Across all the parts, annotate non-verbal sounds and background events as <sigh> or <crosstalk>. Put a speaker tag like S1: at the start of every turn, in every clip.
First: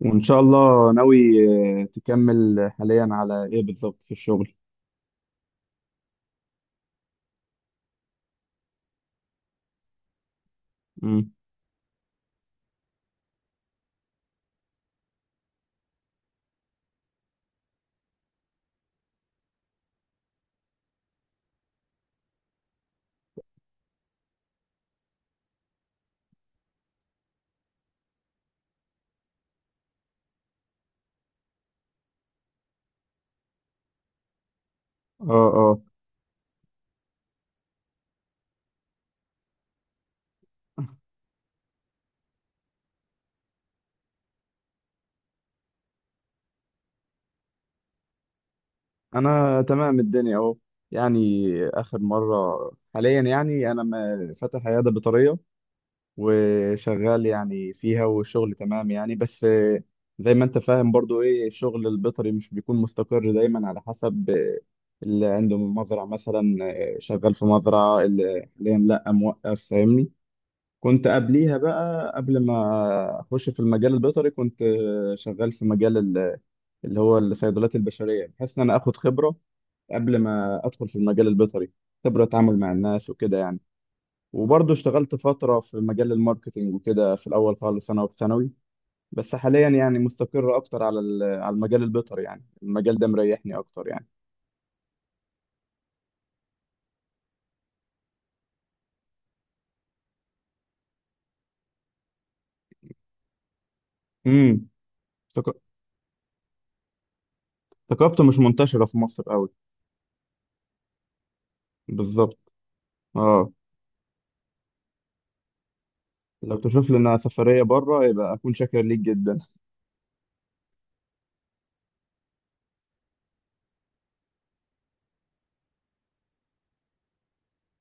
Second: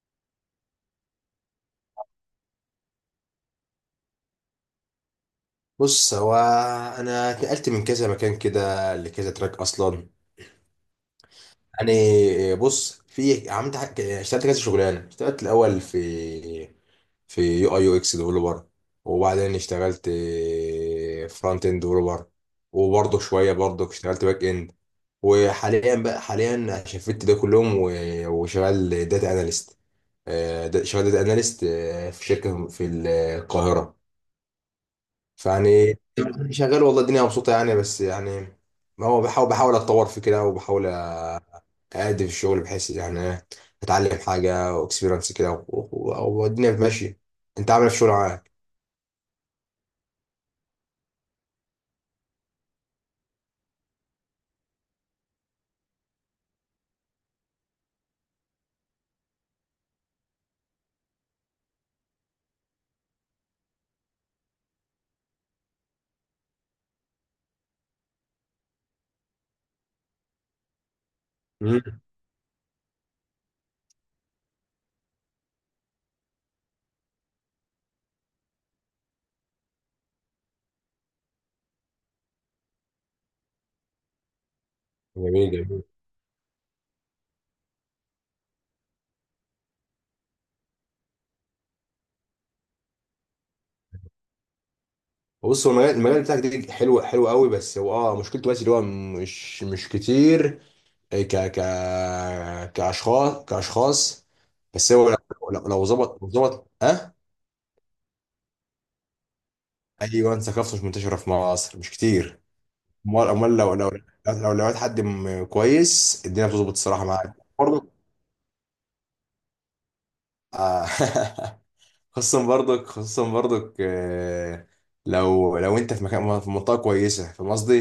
S1: وإن شاء الله ناوي. تكمل حاليا على إيه بالظبط في الشغل؟
S2: بص هو انا اتنقلت من كذا مكان كده لكذا تراك اصلا.
S1: مم.
S2: يعني بص، اشتغلت كذا شغلانه. اشتغلت الاول في يو اي يو اكس ديفلوبر، وبعدين اشتغلت فرونت اند ديفلوبر، وبرضه شويه برضه اشتغلت باك اند. وحاليا بقى، حاليا شفت ده كلهم وشغال داتا اناليست. شغال داتا اناليست في شركه في القاهره.
S1: آه، آه.
S2: فيعني شغال، والله الدنيا مبسوطة يعني، بس يعني ما هو بحاول اتطور في كده، وبحاول أأدي في الشغل بحيث يعني إيه، اتعلم حاجة واكسبيرنس كده والدنيا ماشية. انت عامل إيه في الشغل معاك؟
S1: أنا تمام الدنيا أهو، يعني آخر مرة. حاليا يعني أنا فاتح عيادة بيطرية وشغال يعني فيها، والشغل تمام يعني، بس زي ما أنت فاهم برضو إيه الشغل البيطري مش بيكون مستقر دايما على حسب اللي عنده مزرعة مثلا. شغال في مزرعة اللي حاليا لأ، موقف، فاهمني؟ كنت قبليها
S2: مم.
S1: بقى قبل ما اخش في المجال البيطري كنت شغال في مجال اللي هو الصيدليات البشريه، بحيث ان انا اخد خبره قبل ما ادخل في المجال البيطري. خبره اتعامل مع الناس وكده يعني. وبرضه اشتغلت
S2: جميل
S1: فتره في
S2: جميل.
S1: مجال الماركتينج وكده في الاول خالص انا، وفي ثانوي. بس حاليا يعني مستقر اكتر على على المجال البيطري، يعني المجال ده مريحني اكتر يعني.
S2: بص، هو المجال بتاعك ده حلو، حلو قوي، بس هو مشكلته بس اللي هو مش كتير ك ك كاشخاص كاشخاص.
S1: امم.
S2: بس هو لو،
S1: ثق-
S2: لو ظبط، لو ظبط اه
S1: ثقافته مش منتشره في مصر قوي.
S2: ايوه، ثقافته مش منتشره في مصر، مش
S1: بالظبط.
S2: كتير. امال
S1: اه.
S2: امال لو، لو لقيت حد كويس، الدنيا
S1: لو
S2: بتظبط
S1: تشوف
S2: الصراحه
S1: لنا
S2: معاك
S1: سفريه
S2: برضك.
S1: بره يبقى اكون شاكر ليك جدا.
S2: آه. <laughs> خصوصا برضك، لو انت في مكان، في منطقه كويسه، في قصدي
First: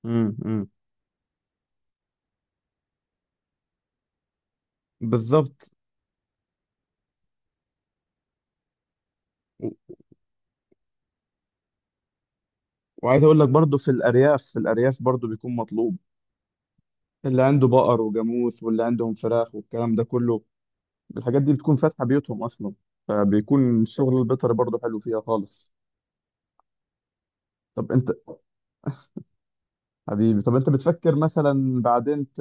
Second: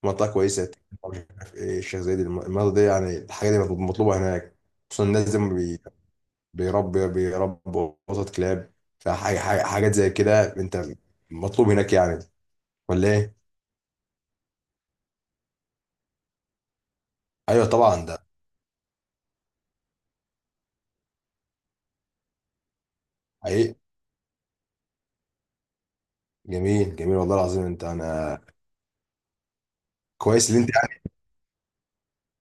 S2: في منطقه
S1: امم، امم.
S2: كويسه. مش عارف ايه، الشيخ زايد، المنطقه دي يعني، الحاجه دي مطلوبه هناك. خصوصا الناس دي
S1: بالظبط.
S2: بي- بيربي بيربوا قطط كلاب،
S1: و-
S2: حاجات زي كده انت، مطلوب هناك يعني، ولا
S1: وعايز
S2: ايه؟
S1: اقول لك برضو في الارياف، برضو بيكون مطلوب. اللي
S2: ايوه
S1: عنده بقر
S2: طبعا ده.
S1: وجاموس، واللي عندهم فراخ والكلام ده كله، الحاجات دي بتكون فاتحه بيوتهم اصلا،
S2: حقيقي.
S1: فبيكون الشغل البيطري برضو حلو فيها خالص.
S2: جميل جميل والله العظيم. انت
S1: طب انت
S2: انا
S1: حبيبي،
S2: كويس
S1: طب
S2: اللي
S1: انت
S2: انت
S1: بتفكر مثلا بعدين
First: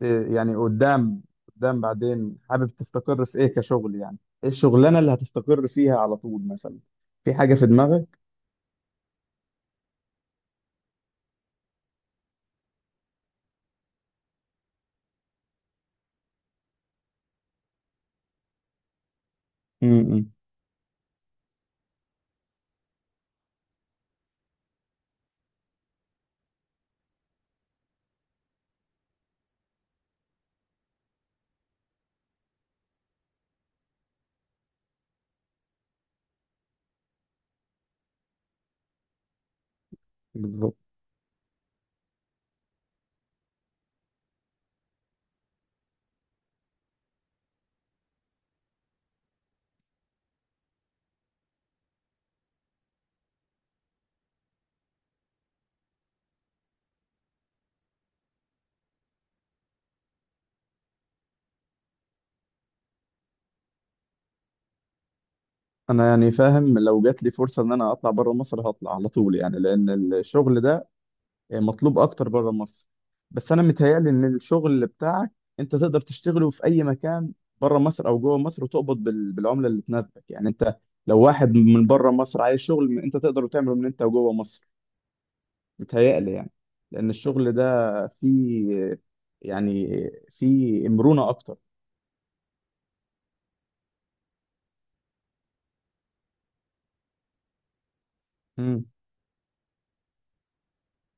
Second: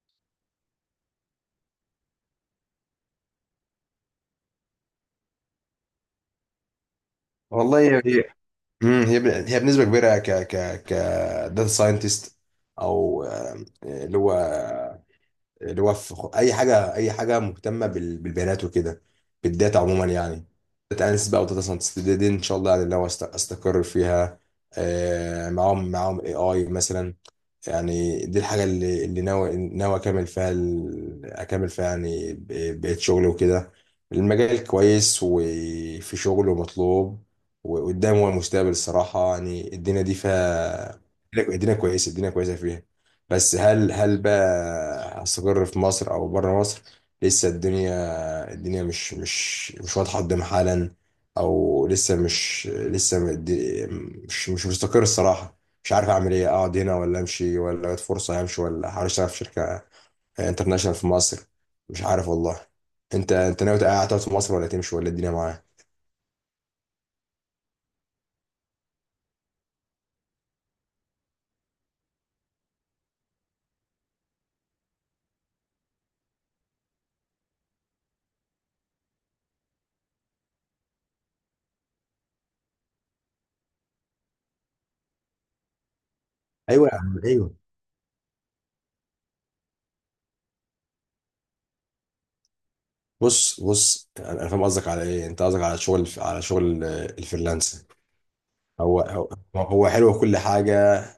S1: ت- يعني قدام، بعدين حابب تستقر في ايه كشغل يعني؟ ايه الشغلانه اللي هتستقر فيها على طول مثلا؟ في حاجه في
S2: والله، هي
S1: دماغك؟
S2: هي هي هي بنسبه كبيره ك ك ك داتا ساينتست، او اللي هو، اللي هو في اي حاجه، اي حاجه مهتمه بالبيانات وكده، بالداتا عموما
S1: امم.
S2: يعني. داتا اناليست بقى وداتا ساينتست دي، دي ان شاء الله يعني لو استقر فيها معاهم اي مثلا. يعني دي الحاجة اللي ناوي أكمل فيها، أكمل فيها يعني بقيت شغلي وكده. المجال كويس وفي شغل ومطلوب، وقدام هو المستقبل الصراحة. يعني الدنيا دي
S1: بالظبط.
S2: فيها، الدنيا كويسة الدنيا كويسة فيها. بس هل، هل بقى هستقر في مصر أو بره مصر، لسه الدنيا، الدنيا مش واضحة قدام حالا، أو لسه مش لسه مد- مش مستقر الصراحة. مش عارف اعمل ايه، اقعد هنا ولا امشي، ولا جت فرصه همشي، ولا احاول اشتغل في شركه انترناشونال في مصر. مش عارف والله. انت ناوي تقعد، تقعد في مصر ولا تمشي ولا الدنيا معاك؟
S1: انا يعني فاهم، لو جات لي فرصه ان انا اطلع بره مصر هطلع على طول يعني، لان الشغل ده مطلوب اكتر بره مصر. بس انا متهيألي ان الشغل اللي بتاعك انت تقدر تشتغله في اي مكان، بره مصر او جوه مصر، وتقبض بالعمله اللي تناسبك يعني. انت لو واحد من بره مصر عايز شغل، انت تقدر تعمله من انت وجوه مصر، متهيألي يعني.
S2: ايوه يا
S1: لان
S2: عم
S1: الشغل
S2: ايوه.
S1: ده فيه، يعني فيه مرونه اكتر.
S2: بص أنا فاهم قصدك على ايه. انت قصدك على شغل، على شغل الفريلانس.
S1: امم،
S2: هو هو حلو كل حاجة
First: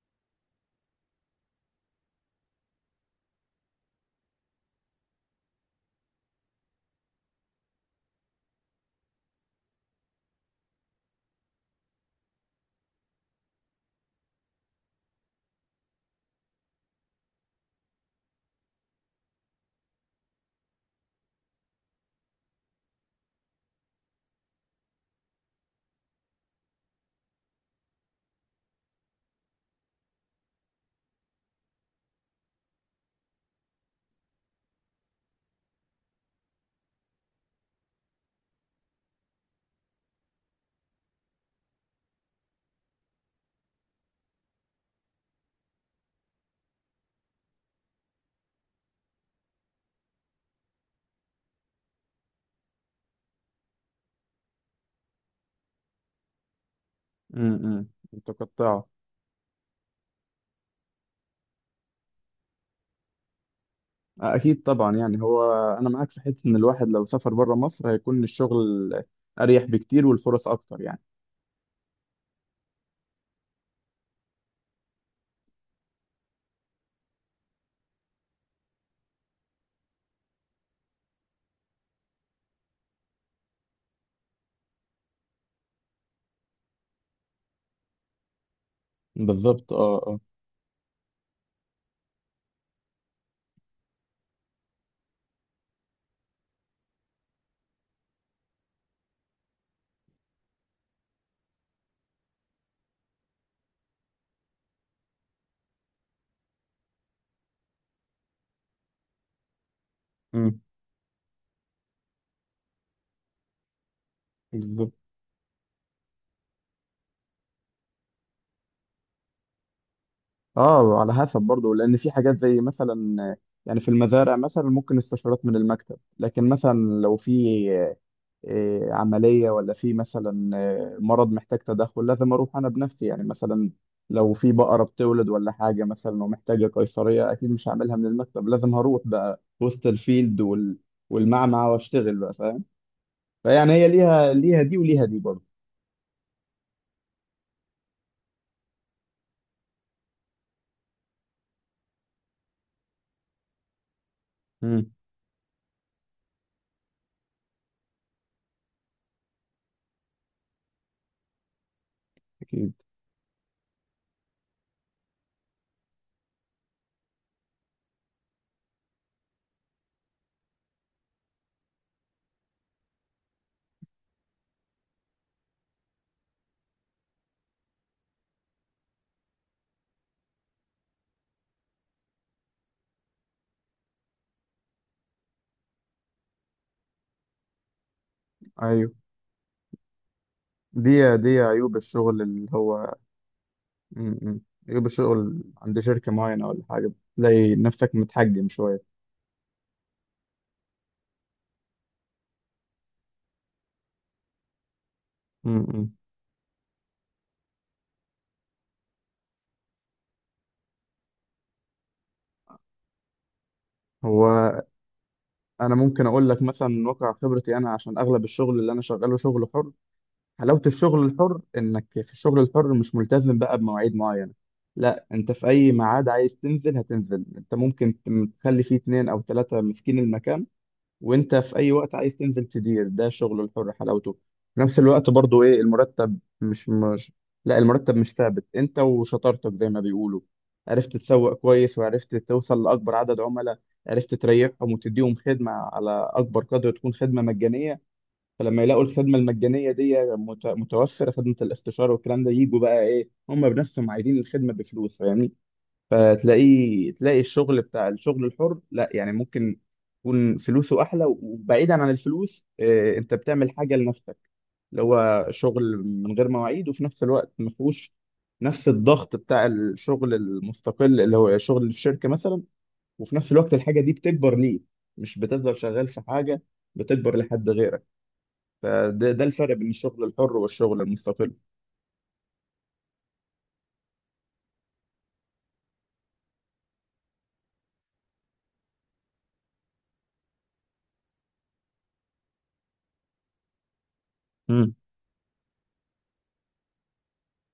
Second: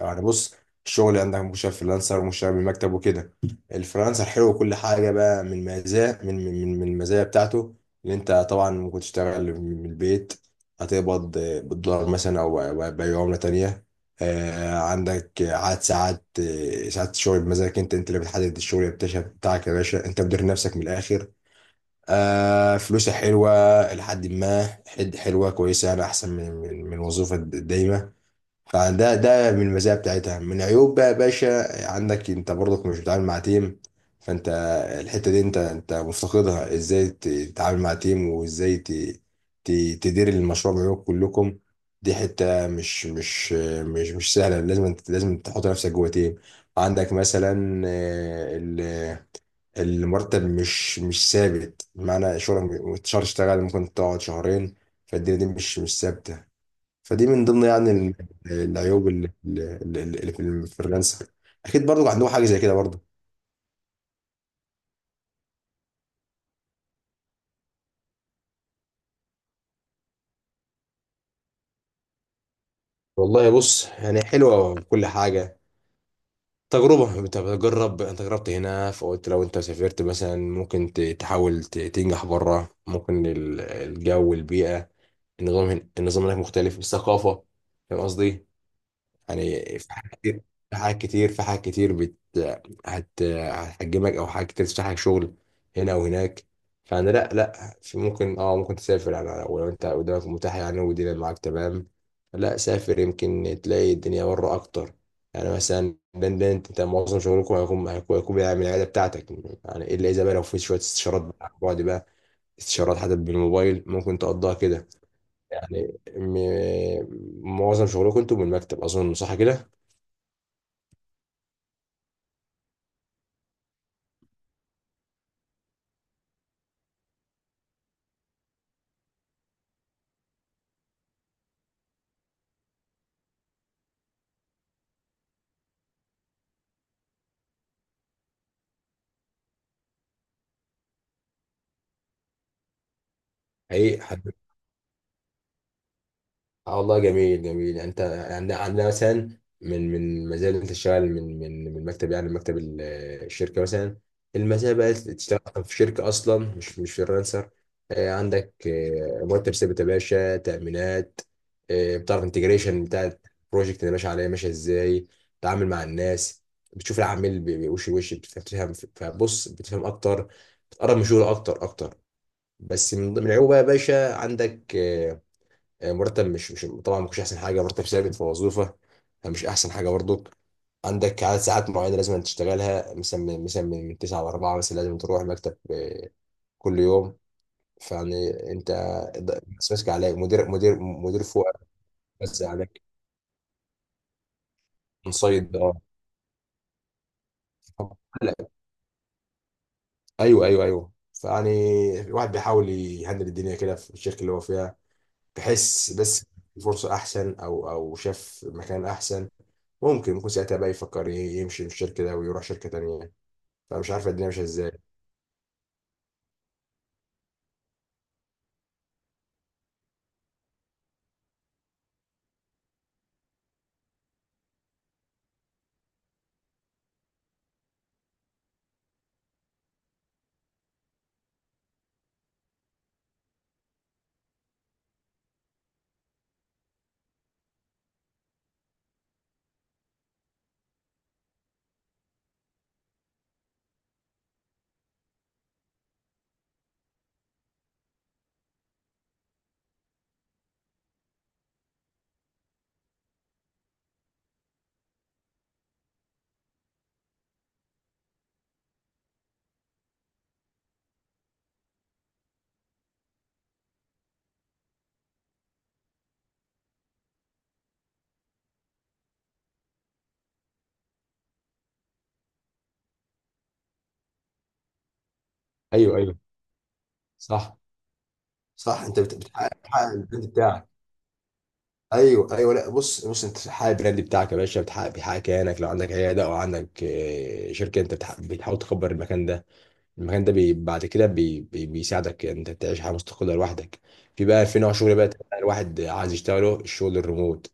S2: يعني. بص، الشغل عندك مشاريع فريلانسر ومشاريع بالمكتب وكده. الفريلانسر حلو كل حاجة بقى. من مزايا، من المزايا بتاعته، اللي انت طبعا ممكن تشتغل من البيت، هتقبض بالدولار مثلا، او أو بأي عملة تانية، عندك عدد ساعات، ساعات الشغل بمزاجك، انت انت اللي بتحدد الشغل بتاعك يا باشا، انت مدير نفسك من الاخر. آه فلوسها حلوة إلى حد ما، حلوة كويسة يعني، أحسن من، من وظيفة دايمة. فده ده من المزايا بتاعتها. من عيوب بقى يا باشا، عندك أنت برضك مش بتتعامل مع تيم. فأنت الحتة دي أنت مفتقدها، إزاي تتعامل مع تيم، وإزاي تدير المشروع بعيوب كلكم. دي حتة مش سهلة. لازم تحط نفسك جوه تيم. عندك مثلا المرتب مش ثابت، بمعنى شغلك شهر تشتغل، ممكن تقعد شهرين. فالدنيا دي مش ثابته. فدي من ضمن
S1: امم.
S2: يعني
S1: متقطعه.
S2: العيوب اللي في الفريلانسر. اكيد برضو عندهم حاجه زي كده برضو.
S1: أكيد طبعا. يعني هو أنا معاك في حتة إن الواحد لو سافر بره مصر هيكون الشغل أريح بكتير، والفرص أكتر يعني.
S2: والله بص، يعني حلوة كل حاجة، تجربة، انت بتجرب. انت جربت هنا، فقلت لو انت سافرت مثلا، ممكن تحاول تنجح بره. ممكن الجو والبيئة، النظام هنا، النظام هناك مختلف، الثقافة، فاهم قصدي. يعني
S1: بالظبط،
S2: في
S1: اه،
S2: حاجات
S1: اه.
S2: كتير، في حاجات كتير بت هت هتحجمك، او حاجات كتير تفتح لك شغل هنا وهناك. فانا لا لا، في ممكن، ممكن تسافر يعني، لو انت قدامك متاح يعني، والدنيا معاك تمام، لا سافر. يمكن تلاقي الدنيا بره اكتر. يعني مثلا لندن، أنت معظم شغلكم هيكون، هيكون بيعمل العياده بتاعتك يعني، الا اذا بقى لو في
S1: امم.
S2: شويه استشارات بقى عن بعد بقى، استشارات حتى بالموبايل ممكن تقضيها كده.
S1: بالظبط.
S2: يعني معظم شغلكم انتوا من المكتب، اظن صح كده؟
S1: آه، على حسب برضه، لأن في حاجات زي مثلا يعني في المزارع مثلا ممكن استشارات من المكتب، لكن مثلا لو في إيه، عملية، ولا في مثلا مرض محتاج تدخل، لازم أروح أنا بنفسي. يعني مثلا لو في بقرة بتولد ولا حاجة مثلا ومحتاجة قيصرية، أكيد مش هعملها من المكتب، لازم هروح بقى وسط الفيلد والمعمعة وأشتغل بقى، فاهم؟ فيعني هي
S2: حقيقي حد
S1: ليها، دي وليها دي برضه.
S2: آه والله، جميل جميل يعني. انت عندنا، عندنا مثلا من، من مزايا اللي انت تشتغل من، من مكتب يعني، مكتب الشركه مثلا. المزايا
S1: امم.
S2: بقى تشتغل في شركه اصلا مش، مش فريلانسر. عندك مرتب ثابت يا باشا، تامينات، بتعرف
S1: أكيد.
S2: انتجريشن بتاع البروجكت اللي ماشي عليه ماشيه ازاي، تتعامل مع الناس، بتشوف العميل وش لوش، بتفهم، فبص بتفهم اكتر، بتقرب من شغله اكتر. بس من ضمن العيوب بقى يا باشا، عندك مرتب مش مش طبعا ما كانش احسن حاجه مرتب ثابت في وظيفه، مش احسن حاجه برضك. عندك عدد ساعات معينه لازم تشتغلها، مثلا من، مثلا من 9 ل 4 مثلا، لازم تروح المكتب كل يوم. فيعني انت
S1: أيوه.
S2: بس ماسك عليك مدير، مدير مدير
S1: دي
S2: فوق،
S1: عيوب الشغل
S2: بس
S1: اللي
S2: عليك.
S1: هو. مم، مم. عيوب الشغل
S2: منصيد
S1: عند
S2: اه
S1: شركة معينة ولا حاجة، تلاقي نفسك
S2: لا
S1: متحجم شوية.
S2: ايوه ايوه. فيعني الواحد بيحاول يهندل الدنيا كده في الشركه اللي هو فيها. بحس
S1: امم.
S2: بس فرصه احسن، او شاف مكان احسن، ممكن ساعتها بقى يفكر يمشي من الشركه ده ويروح شركه تانيه. فمش عارفه الدنيا ماشيه
S1: هو
S2: ازاي.
S1: انا ممكن اقول لك مثلا من واقع خبرتي، انا عشان اغلب الشغل اللي انا شغاله شغل حر. حلاوه الشغل الحر انك في الشغل الحر مش ملتزم بقى بمواعيد معينه. لا، انت في اي ميعاد عايز تنزل هتنزل، انت ممكن تخلي فيه اتنين او تلاته ماسكين المكان، وانت في اي وقت عايز تنزل تدير. ده شغل الحر حلاوته. في نفس الوقت برضو ايه، المرتب مش، لا المرتب مش ثابت، انت وشطارتك زي ما بيقولوا. عرفت تسوق كويس، وعرفت توصل لاكبر عدد عملاء، عرفت تريحهم وتديهم خدمة على اكبر قدر، تكون خدمة مجانية. فلما يلاقوا الخدمة المجانية دي متوفرة، خدمة الاستشارة والكلام ده، يجوا بقى ايه هم بنفسهم عايزين الخدمة بفلوس، فاهمني؟ تلاقي الشغل بتاع الشغل الحر، لا يعني ممكن يكون فلوسه احلى، وبعيدا عن الفلوس انت بتعمل حاجه لنفسك، اللي هو شغل من غير مواعيد، وفي نفس الوقت ما فيهوش نفس الضغط بتاع الشغل المستقل اللي هو شغل الشركه مثلا. وفي نفس الوقت الحاجه دي بتكبر ليه، مش بتفضل شغال
S2: ايوه
S1: في
S2: ايوه.
S1: حاجه، بتكبر لحد
S2: صح.
S1: غيرك.
S2: صح، انت
S1: ده الفرق
S2: بتحقق،
S1: بين
S2: بتحقق
S1: الشغل
S2: البراند
S1: الحر
S2: بتاعك.
S1: والشغل المستقل.
S2: ايوه ايوه. لا بص، بص انت بتحقق البراند بتاعك يا باشا، بتحقق، بيحقق كيانك. لو عندك عياده او عندك شركه، انت بتحاول تكبر المكان ده. المكان ده بي بعد كده بي بي بيساعدك انت تعيش حياه مستقله لوحدك. في بقى في نوع
S1: امم،
S2: شغل بقى الواحد عايز يشتغله، الشغل الريموت،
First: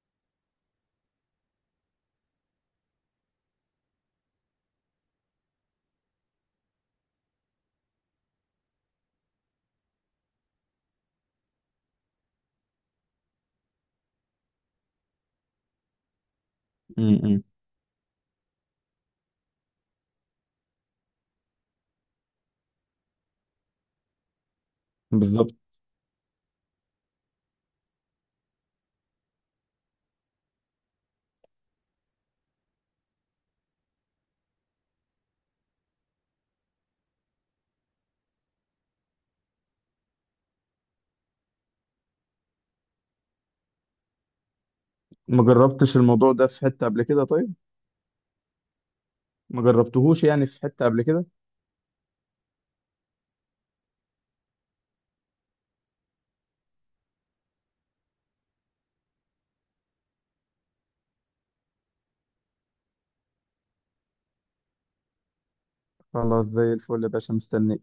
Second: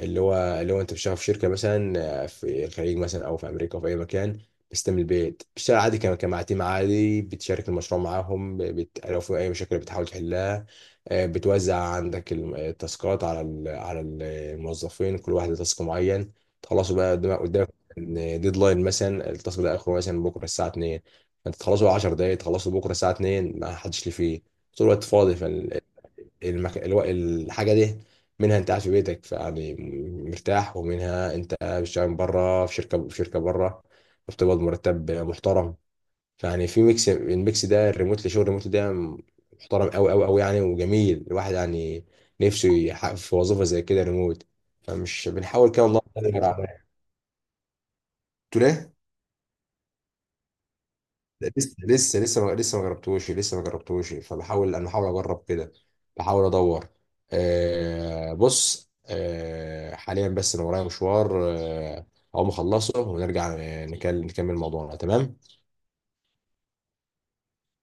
S2: اللي هو اللي هو انت بتشتغل في شركه مثلا في الخليج مثلا، او في امريكا، او في اي مكان، بس انت من البيت بتشتغل عادي، كمع تيم عادي، بتشارك المشروع معاهم، لو في اي مشاكل بتحاول تحلها، بتوزع عندك التاسكات على ال... على ال- الموظفين، كل واحد له تاسك معين، تخلصوا بقى قدامك.
S1: امم.
S2: ديدلاين مثلا، التاسك ده اخره مثلا بكره الساعه 2، فانت تخلصه 10 دقايق، تخلصه بكره الساعه 2، ما حدش ليه فيه، طول الوقت فاضي.
S1: بالظبط.
S2: الحاجه دي، منها انت قاعد في بيتك يعني مرتاح، ومنها انت بتشتغل بره في شركه، في شركه بره، فبتقبض مرتب محترم. فيعني في ميكس، الميكس ده الريموت، اللي شغل الريموت ده محترم قوي يعني. وجميل الواحد يعني نفسه يحقق في وظيفه زي كده ريموت. فمش
S1: ما
S2: بنحاول كده
S1: جربتش
S2: والله
S1: الموضوع
S2: ندور
S1: ده في
S2: على-
S1: حته قبل كده؟ طيب،
S2: قلت له إيه؟
S1: ما جربتهوش يعني في حتة قبل كده.
S2: لسه لسه لسه ما لسه ما جربتوش، لسه ما جربتوش. فبحاول، انا بحاول اجرب كده، بحاول ادور. آه بص، آه حاليا بس انا ورايا مشوار آه، اقوم اخلصه ونرجع نكمل موضوعنا. تمام.
S1: خلاص زي الفل يا باشا، مستنيك.